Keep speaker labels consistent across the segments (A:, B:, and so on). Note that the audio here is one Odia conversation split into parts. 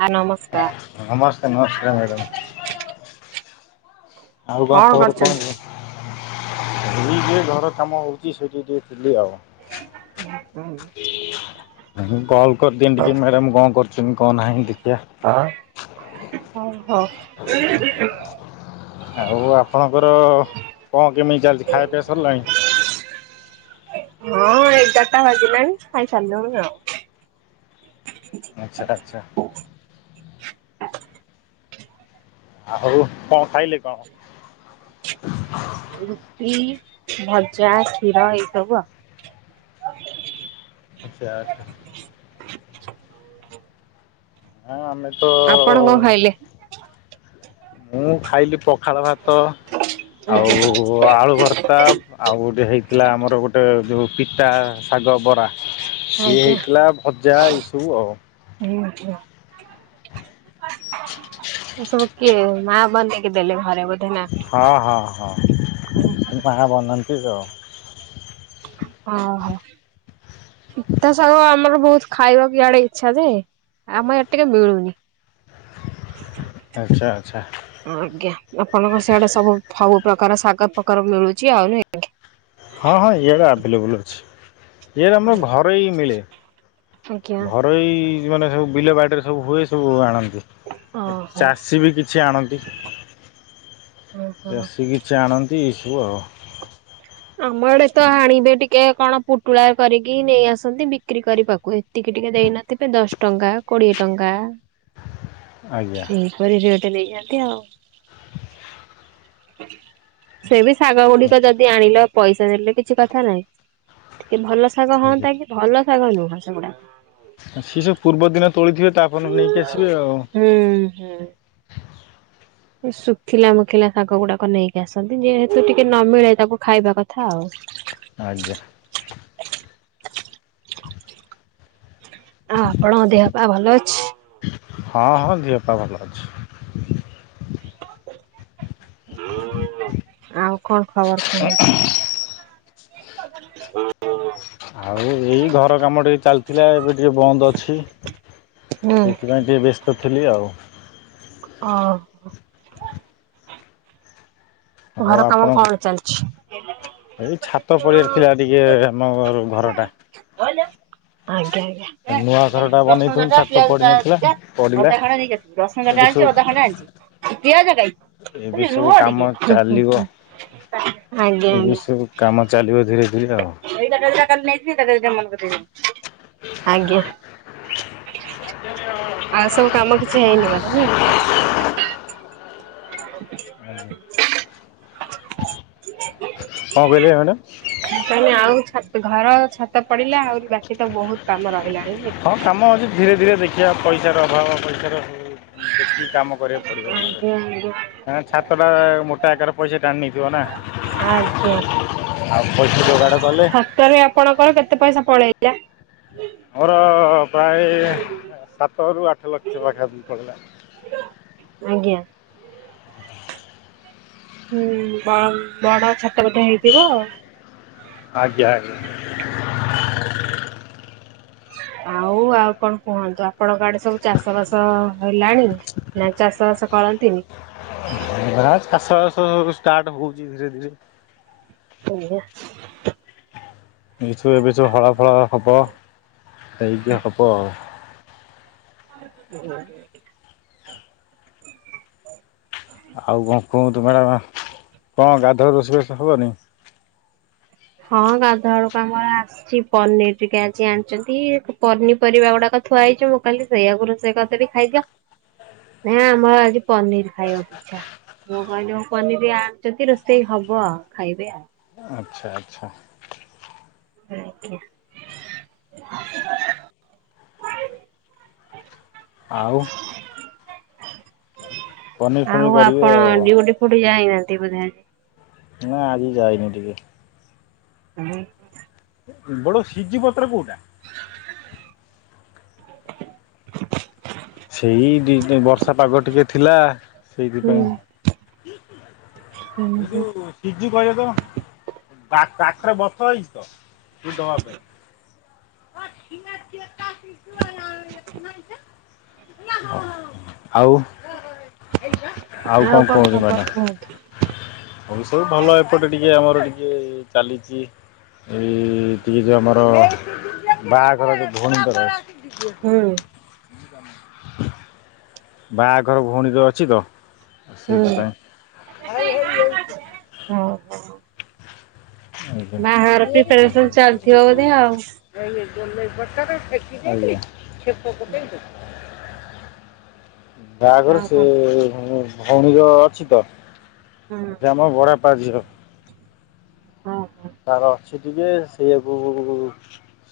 A: ଆ ନମସ୍କାର
B: ନମସ୍କାର ନମସ୍କାର ମ୍ୟାଡାମ। ଆଉ କଣ ଖବର କୁହନ୍ତୁ? ମୁ ଯେ ଘର କାମ ହଉଛି ସେଇଠି ଟିକେ ଥିଲି ଆଉ। କଲ କରିଦେମି ଟିକେ ମ୍ୟାଡାମ କଣ କରୁ [inaudible] କ ନାହିଁ। ଦେଖିବା।
A: [inaudible] ହଁ।
B: ଆଉ ଆପଣଙ୍କର କଣ କେମିତି ଚାଲିଛି ଖାଇବା ପିଇବା ସରିଲାଣି?
A: ହଁ ଏଗାରଟା ବାଜିଲାଣି ଖାଇସାରି ଲୁଣି ଆଉ।
B: ଆଛା ଆଚ୍ଛା। ଆଉ କଣ ଖାଇଲେ କଣ?
A: ରୁଟି ଭଜା କ୍ଷୀର ଏଇ ସବୁ ଆଉ
B: ଆଛା ଆଛା। ହଁ ଆମେ ତ
A: ଆପଣ କଣ ଖାଇଲେ?
B: ମୁଁ ଖାଇଲି ପଖାଳ ଭାତ
A: ଆଜ୍ଞା
B: ଆଉ ଆଳୁ ଭର ତା ଆଉ ଗୋଟେ ହେଇଥିଲା ଆମର ଗୋଟେ ଯୋଉ ପିତା ଶାଗ ବରା ସିଏ
A: ଆଜ୍ଞା
B: ହେଇଥିଲା ଭଜା ଏଇସୁ ଆଉ
A: ଏସବୁ କିଏ ମା ବନେଇକି ଦେଲେ ଘରେ ବୋ
B: ହଁ ହଁ ହଁ ମା ବନାନ୍ତି ତ।
A: ଓ ହୋ। ପିତା ଶାଗ ଆମର ବହୁତ ଖାଇବାକୁ ଇଆଡେ ଇଛା ଯେ ଆମ ଆଡେ ଟିକେ ମିଳୁନି।
B: ଆଚ୍ଛା ଆଚ୍ଛା।
A: ଆଜ୍ଞା ଆପଣଙ୍କ ସେଆଡେ ସବୁ ଫବୁ ପ୍ରକାର ଶାଗ ପ୍ରକାର ମିଳୁଚି ଆଉ ନୁହେଁ କି?
B: ହଁ ହଁ ଇୟାଡେ ଆଭେଲେବଲ ଅଛି। ଏର ଆମର ଘରୋଇ ମିଳେ।
A: ଆଜ୍ଞା
B: ଘରୋଇ ଯୋଉ ମାନେ ସବୁ ବିଲ ବାଡିରେ ସବୁ ହୁଏ ସବୁ ଆଣନ୍ତି।
A: ଓହୋ
B: ଚାଷୀ ବି କିଛି ଆଣନ୍ତି।
A: ଓହୋ।
B: ଚାଷୀ କିଛି ଆଣନ୍ତି। ହୁଅ।
A: ଆମ ଆଡେ ତ ଆଣିବେ ଟିକେ କଣ ପୁଟୁଳା କରିକି ନେଇ ଆସନ୍ତି ବିକ୍ରି କରିବାକୁ ଏତିକି ଟିକେ ଦେଇନଥିବେ ଦଶ ଟଙ୍କା କୋଡିଏ ଟଙ୍କା।
B: ଆଜ୍ଞା
A: ସେହିପରି ରେଟ୍। ନେଇଆନ୍ତି ଆଉ। ସେ ବି ଶାଗ ଗୁଡିକ ଯଦି ଆଣିଲ ପଇସା ଦେଲେ କିଛି କଥା ନାହିଁ। ଟିକେ ଭଲ ଶାଗ ହଅନ୍ତା କି ଭଲ ଶାଗ ନୁହଁ ସେଗୁଡା।
B: ସେ ସବୁ ପୂର୍ବ ଦିନ ତୋଳିଥିବେ ତାପରନ ନେଇକି ଆସିବେ ଆଉ।
A: ହୁଁ ହୁଁ। ଶୁଖିଲା ମୁଖିଲା ଶାଗ ଗୁଡାକ ନେଇକି ଆସନ୍ତି। ଯେହେତୁ ଟିକେ ନ ମିିଳେ ତାକୁ ଖାଇବା କଥା ଆଉ।
B: ଆଜ୍ଞା
A: ଆ ଆପଣଙ୍କ ଦେହ ପା ଭଲ ଅଛି?
B: ହଁ ହଁ ଦେହପା ଭଲ ଅଛି।
A: ଆଉ କଣ ଖବର କୁହନ୍ତୁ?
B: ଆଉ ଏଇ ଘର କାମ ଟିକେ ଚାଲିଥିଲା ଏବେ ଟିକେ ବନ୍ଦ ଅଛି।
A: ହୁଁ
B: ସେଥିପାଇଁ ଟିକେ ବ୍ୟସ୍ତ ଥିଲି ଆଉ।
A: ଅ ହୋ।
B: ଆଉ
A: ଘର
B: ଆପଣ
A: କାମ କଣ ଚାଲିଛି?
B: ଏଇ ଛାତ ପଡିଆରଥିଲା ଟିକେ ମୋର ଘର ଟା।
A: ଆଉ [unintelligible] ମୁଁ କହିଲି ରସୁଣ
B: ବନେଇଥିଲୁ
A: ଜରିଟା
B: ଛାତ
A: ପିଆଜ ଯା
B: ପଡ଼ିନଥିଲା
A: ଦିଟା
B: ପଡ଼ିଲା
A: ଅଦା ଖଣ୍ଡେ ନେଇକି ଆସିବୁ। ରସୁଣ
B: ଏବେ
A: ଜରିଟା
B: ସବୁ
A: ଆଣିଚି। ଅଦା ଖଣ୍ଡେ ଆଣିଚି। ପିଆଜ କାଇ?
B: ଏବେ ସବୁ କାମ ଚା ଚାଲିବ
A: ହୁଁ ଆଜ୍ଞା
B: ଏବେ
A: ଆଜ୍ଞା।
B: ସବୁ କାମ ଚାଲିବ ଧୀରେ ବୁଝିଲ ।
A: [inaudible] ଆଜ୍ଞା। ଆଉ ସବୁ କାମ କିଛି ହେଇନି ବଧେ ନୁହେଁ?
B: କଣ କହିଲେ ମ୍ୟାଡ଼ାମ
A: [inaudible] ତାହାନେ ଆଉ ଛା ଘର ଛାତ ପଡିଲା ଆହୁରି ବାକି ତ ବହୁତ କାମ ରହିଲାଣି। ନୁହେଁ?
B: ହଁ କାମ ହଉଚି ଧୀରେ ଧୀରେ ଦେଖିବା । ପଇସାର ଅଭାବ ପଇସାର ଦେ ଦେଖ କି କାମ କରିବାକୁ ପଡ଼ିବ ମତେ?
A: ଆଜ୍ଞା ଆଜ୍ଞା
B: ଏଁ ଛାତଟା ମୋ କାରଟାର ପଇସା ଟାଣି ନେଇଯିବ ନା ।
A: ଆଜ୍ଞା।
B: ଆଉ ପଇସା ଯୋଗାଡ
A: ସତରେ ଆପଣଙ୍କର କେତେ ପଇସା ପଳେଇ ଲା।
B: ମୋର ପ୍ରାୟେ ଆ ସାତରୁ ଆଠ ଲକ୍ଷ ପାଖାପାଖି ପଳେଇଲା।
A: ଆଜ୍ଞା।
B: [inaudible]
A: ହୁଁ ବନ୍ଦ ବଡ଼ଛ ତା ବଧେ ହେଇଥିବ ଆଉ ।
B: ଆଜ୍ଞା
A: ଆଉ ଆଉ କଣ କୁହନ୍ତୁ? ଆ ପଣଙ୍କ ଆଡେ ସବୁ ଚାଷ ବାସ ହେଲାଣି ନା ଚାଷ ବାସ କରନ୍ତିନି।
B: ଆଜ୍ଞା ଚାଷ ସବୁ ଷ୍ଟାର୍ଟ ହଉଚି ଧୀରେ ଧୀରେ।
A: ଓ ହୋ।
B: ପିଛୁ ଏବିଛୁ ହଳ ଫଳ ହବ? ସେଇଜା ହବ।
A: ହୁଁ।
B: ହଉ କଁ କୁହନ୍ତୁ ମ୍ୟାଡ଼ାମ କଁ ଗାଧୁଆ ରୋଷେଇବାସ ହବନି?
A: ହଁ ଗାଧ ବେଳକୁ ଆମର ଆସିଛି ପନିର ଟିକେ ଆଜି ଆଣିଚନ୍ତି, ପନିପରିବା ଗୁଡାକ ଥୁଆ ହେଇଚି, ମୁଁ କହିଲି ସେଇଆକୁ ରୋଷେଇ କରିଦେବି ଖାଇଦିଅ ନା ଆମର ଆଜି ପନିର ଖାଇବାକୁ ଇଛା। ମୁଁ କହିଲି ପନିର ଆଣିଛନ୍ତି ରୋଷେଇ ହବ ଆଉ ଖାଇବେ ଆଉ।
B: ଆଚ୍ଛା ଆଚ୍ଛା।
A: ହଁ ଆଜ୍ଞା।
B: ଆଉ? ପନିର
A: ଆଉ
B: ଫନିର କରିବେ
A: ଆପଣ
B: ଆଉ
A: ଡ୍ୟୁଟି ଫୁଟି ଯାଇନାହାନ୍ତି? ନ୍ତି ବୋଧେ?
B: ନା ଆଜି ଯାଇନି ଟିକେ ।
A: ହଁ ହଁ।
B: ବଡ ସିଜି ପତ୍ର କୋଉଟା? ସେଇ ଦି ଦି ବର୍ଷା ପାଗ ଟିକେ ଥିଲା ।
A: ହୁଁ
B: ସେଇଥିପାଇଁ
A: ହୁଁ ହୁଁ
B: ଝିକି କହିବେ ତ ବା କାଖରେ ବଥ ହେଇଚି ତ ଚିରି ଦବା ପାଇଁ। ଆଉ ଆଉ କଁ
A: କଣ
B: କୁହନ୍ତୁ
A: ଖବର
B: ମ୍ୟାଡାମ
A: କୁହନ୍ତୁ
B: ଅଏବେ ସବୁ ଭଲ ଏପଟେ ଟିକେ ଆମର ଟିକେ ଚାଲିଚି ଏଇ ଟିକେ ଯୋଉ ଆମର ବାହାଘର ଯୋଉ ଭୋଉଣୀଙ୍କର
A: ହୁଁ।
B: ବାହାଘର ଭଉଣୀର ଅଛି ତ ଆଉ
A: ହୁଁ।
B: ସେଇଥିପାଇଁ।
A: ହୋ
B: ଆଜ୍ଞା
A: ବାହାଘର ପ୍ରିପାରେସନ ଚାଲିଥିବ ବୋଧେ ଆଉ।
B: ହାଲୋ। [unintelligible] ବାହାଘର
A: ଆଉ କଣ
B: ସେଇ ମାନେ ଭୋଉଣୀର ଅଛି ତ।
A: ହଁ
B: ଗ୍ରାମ ଭଡା ତା ଝିଅ।
A: ହଁ।
B: ତାର ଅଛି ଟିକେ ସେଇଆକୁ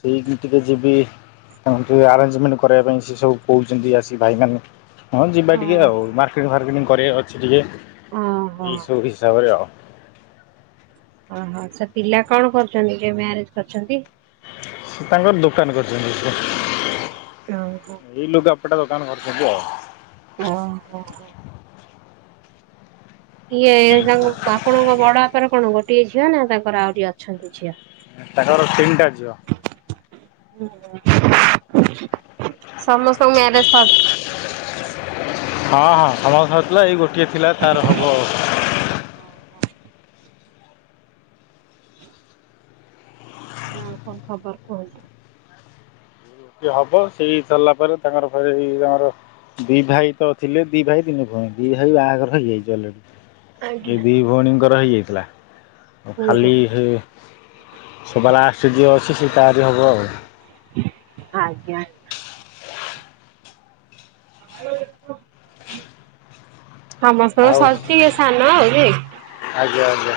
B: ସେଇଠି ଟିକେ ଯିବି ତାଙ୍କର ଟିକିଏ ଆରେଞ୍ଜମେଣ୍ଟ କରେଇବା ପାଇଁ ସେ ସବୁ କୋହୁଚନ୍ତି ଆସିକି ଭାଇମାନେ ହଁ ଯିବା ଟିକେ
A: ଓହୋ
B: ଆଉ ମାର୍କେଟିଙ୍ଗ ଫାର୍କେଟିଙ୍ଗ ପରେ ଅଛି ଟିକେ
A: ଓହୋ
B: ଏଇସବୁ ହିସାବରେ ଆଉ।
A: ଓହୋ ଆଛା ପିଲା କଣ କରୁଚନ୍ତି ଯେ ମ୍ୟାରେଜ କରୁଛନ୍ତି।
B: ତାଙ୍କର ଦୋ କାନ କରିଛନ୍ତି
A: ଓହୋ
B: ଏଇ ଲୁଗାପଟା ଦୋକାନ କରୁଛନ୍ତି ଆଉ।
A: ଓହୋ ହୋ ଇଏ ତାଙ୍କ ଆପଣଙ୍କ ବଡ ବାପର କଣ ହବ ଗୋଟିଏ ଝି ଝିଅନା ତାଙ୍କର ଆହୁରି ଅଛନ୍ତି ଝିଅ।
B: ତାଙ୍କର ତିନଟା ଝିଅ।
A: ହୁଁ ହୁଁ ସମସ୍ତଙ୍କ ମ୍ୟାରେଜ ସର
B: ଆମର ସରଥିଲା ଏଇ ଗୋଟିଏ ଥିଲା ତାର ହବ ଆଉ।
A: ଆଉ କଣ ଖବର କୁହନ୍ତୁ?
B: ଇଏ ହବ ସେଇ ସରିଲା ପରେ ତାଙ୍କର ପରେ ହେଇ ତାଙ୍କର ଦି ଭାଇ ତ ଥିଲେ ଦି ଭାଇ ତିନି ଭ ହଁ ଦି ଭାଇ ବାହାଘର ହେଇଯାଇଚି ଅଲରେଡ଼ି ଏ
A: ଆଜ୍ଞା
B: ଦି ଭୋଉଣୀଙ୍କର ହେଇଯାଇଥିଲା ଆଉ
A: ହୁଁ ହୁଁ
B: ଖାଲି ହେ ଶବା ଲାଷ୍ଟେରେ ଯିଏ ଅଛି ସେ ତାରି ହବ ଆଉ।
A: ଆଜ୍ଞାା। [unintelligible] ସମସ୍ତଙ୍କର
B: ଆଉ
A: ସରିଛି ଇଏ ସାନ ଆଉ ନୁହେଁ।
B: ଆଜ୍ଞା ଆଜ୍ଞା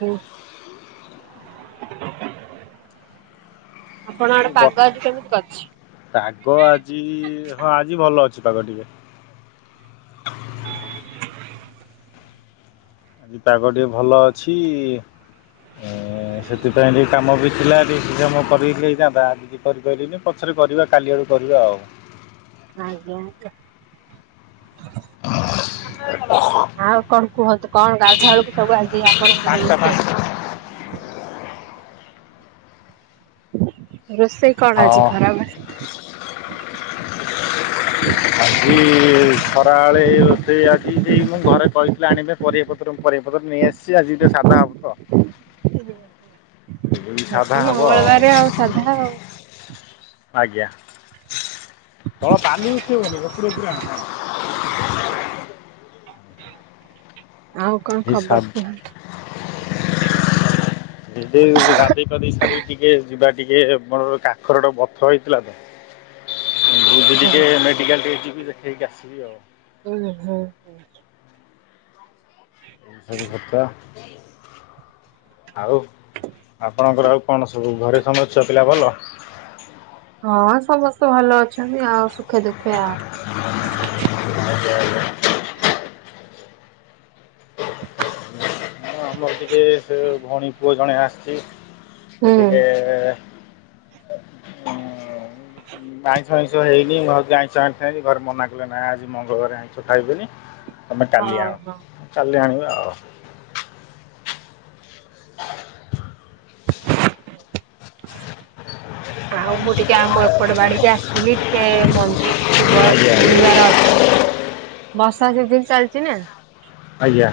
A: ହୁଁ। [unintelligible] ଆପଣ
B: ଏଇ
A: ଆଡେ
B: ବ
A: ପାଗ ଆଜି କେମିତି କରିଛି?
B: ପାଗ ଆଜି ହଁ ଆଜି ଭଲ ଅଛି। ପାଗ ଟିକେ ଆଜି ପାଗ ଟିକେ ଭଲ ଅଛି ଏଁ ସେଥିପାଇଁ ଟିକେ କାମ ବି ଥିଲା ଟ [inaudible] କାମ କରିଲେ ହେଇଥାନ୍ତା। କିଛି କିରିପାରିଲିନି ପଛରେ କରିବା କାଲି ଆଡ଼ୁ କରିବା ଆଉ
A: ଆଜ୍ଞା ତ୍ ଆଉ କଣ କୁହନ୍ତୁ କଣ ଗାଧୁଆ ବେଳକୁ ସବୁ ଆଜି ଆପଣଙ୍କର
B: ପାଞ୍ଚଟା ପାଞ୍ଚଟା
A: ରୋଷେଇ ରୋଷେଇ କଣ ଅଛି
B: ହଁ
A: ଖରାବେ
B: [unintelligible] କାଳେ ରୋସେଇ ଆଜି ସେଇ ମୁଁ ଘରେ କହିିଥିଲେ ଆଣିବେ ପରିବାପତ୍ର ପରିବାପତ୍ର ନେଇ ଆସିଛି ଆଜି ଟିକେ ସାଧା ହବ ।
A: ମଙ୍ଗଳବାର ଆଉ ସାଧା ଆଉ
B: ଆଜ୍ଞା ତଳ ପାନି ଉଥେଇବନି ଉପରେ ଆଣ ହଁ। [unintelligible]
A: [unintelligible] ଖବର
B: ହିସାବ
A: କୁହନ୍ତୁ?
B: ଏ ଗାଧୋଇ ପାଧେଇ ସାରି ଟିକେ ଯିବା ଟିକେ ମୋର କାଖର ଟେ ବଥ ହେଇଥିଲା ତ [unintelligible] ଟିକେ ମେଡ଼ିକାଲ ଟିକେ ଯିବି ଦେଖ୍ ହେଇକି ଆସିବି ଆଉ।
A: ହୁଁ ହୁଁ ହୁଁ।
B: [unintelligible] ଆଉ ଆପଣଙ୍କର ଆଉ କଣ ସବୁ ଘରେ ସମ ଛୁଆ ପିଲା ଭଲ।
A: ହଁ ସମସ୍ତେ ଭଲ ଅଛନ୍ତି ଆଉ। ସୁଖେ ଦୁଖେ ଆଉ।
B: [unintelligible] ହ ଆମର ଟିକେ ସେ ଭଉଣୀ ପୁଅ ଜଣେ ଆସିଛି।
A: ହୁଁ।
B: ଟିକେ ଆାଇଁଷ ଆଇଁଷ ହେଇନି ଘର ଆଇଁଷ ଆଣିନି ଘରେ ମନା କଲେ ନାଁ ଆଜି ମଙ୍ଗଳବାର ଆଇଁଷ ଖାଇବିନି। ତମେ କାଲି
A: ହଁ
B: ଆଣ।
A: ହଁ।
B: କାଲି ଆଣିବି ଆଉ। [unintelligible]
A: ଆଉ ମୁଁ ଟିକେ ଆମ ଏପଟ ବାଡି଼କି ଆସିଲି ଟିକେ ମଞ୍ଜି କିଛି ବର
B: ଆଜ୍ଞା
A: ବୁଣିବାର ଅଛି। ବର୍ଷା ସିଜିନ୍ ଚାଲିଛି ନା।
B: ଆଜ୍ଞା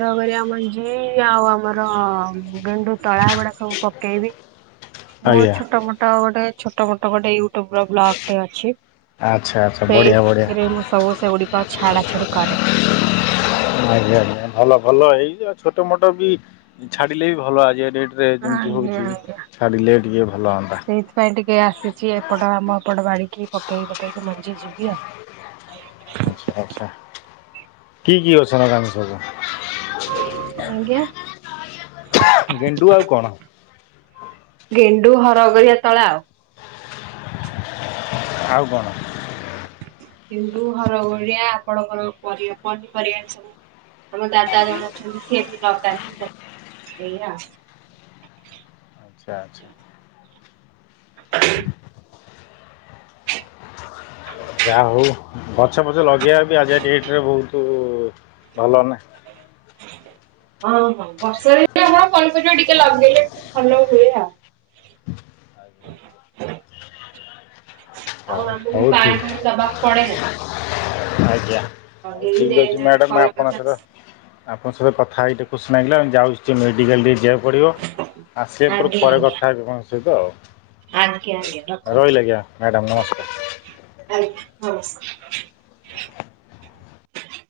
A: କରି [unintelligible] ଜି ଆଉ ଆମର ଗେଣ୍ଡୁ ତଳା ଗୁଡ଼ା ସବୁ ପକେଇବି। ମୁଁ
B: ଆଜ୍ଞା
A: ଛୋଟ ମୋଟ ଗୋଟେ ଛୋଟମୋଟ ଗୋଟେ ୟୁ। ବ୍ଲଗ୍ ଟେ ଅଛି
B: ଆଚ୍ଛା ଆଚ୍ଛା ବଢ଼ିଆ ବଢ଼ିଆ
A: ସେଇଥିରେ ମୁଁ। ସବୁ ସେଗୁଡିକ ଛାଡା ଛାଡି କରେ।
B: ଆଜ୍ଞା ଆଜ୍ଞା ଭଲ ଭଲ ହେଇଯଉ ଛୋ। ଚୋଟ ମୋଟ ବି ଛାଡିଲେ ବି ଭଲ ଆଯିବ ରେ।
A: ହଁ ଆଜ୍ଞା ଆଜ୍ଞା
B: ଟିକେ ଭଲ ହୁଅନ୍ତା
A: ସେଇଥିପାଇଁ ଟିକେ ଆସିଛି ଏପଟ ଆମ ଏପଟ ବାଡିକି ପକେଇ ପକେଇ ତ ମଞଜି ଯିବି ଆ
B: ଆଚଛା ଆଚ୍ଛା କି କି ଅଛ କାମୀ ସବୁ
A: ଆଜ୍ଞା
B: ଗେଣ୍ଡୁ ଆଉ କଣ
A: ୁ ହର କରିବାଆ ତଳା ଆଉ
B: ଆଉ କଣ
A: କିନ୍ତୁ ହର ଭଳିଆ ଆପଣଙ୍କର ପର ପନିପରିବା ସବୁ ଆମ ଦାଦା ଜଣ ଅଛନ୍ତି ସିଏ ବି ଲଗନ୍ତି ଏଇଆ
B: ଆଚଛା ଆଚ୍ଛା
A: [unintelligible]
B: ଯାହା ହଉ ଗଛ ପଛ ଲଗେଇବା ବି ଆଜି ଡେଟରେ ବହୁତ ଭଲନହି
A: ହଁ ହଁ ବର୍ଷରେ ଆମର କଲପଜ ଟିକେ ଲଗେଇଲେ ଟିକେ ଭଲ ହୁଏ ଆଉ
B: [unintelligible]
A: [unintelligible]
B: ହଉ
A: ଆଉ ଆମକୁ
B: ହଉ
A: ପାଣି
B: ଠିକ୍
A: ଫଣି ଦବାକୁ ପଡେ ନା
B: ଆଜ୍ଞା ଆଉ
A: ଲଗେଇକି
B: ଠିକ ଅଛି
A: ଦେଇଦେବି
B: ମ୍ୟାଡାମ
A: କଳ
B: ଆପଣ ସହିତ
A: ପଚାଶ
B: ଆପଣଙ୍କ ସହିତ କଥା ହେଇେ ଖୁସି ନିଲ ଯାଉ ମେଡିିକଲ ଜ୍ୟା୍ ପଢ଼ିବ ଆସିବେ ପୁର
A: ଆଜ୍ଞା
B: ପରେ
A: ଆଜ୍ଞା
B: କଥା ହେବେ କଣଙ୍କ ସହିତ ଆଉ ଆଜ୍ଞା ରହିଲା ଆଜ୍ଞା ମ୍ୟାଡ଼ମ୍ ନମସ୍କାର
A: ଆଜ୍ଞା ନମସ୍କାର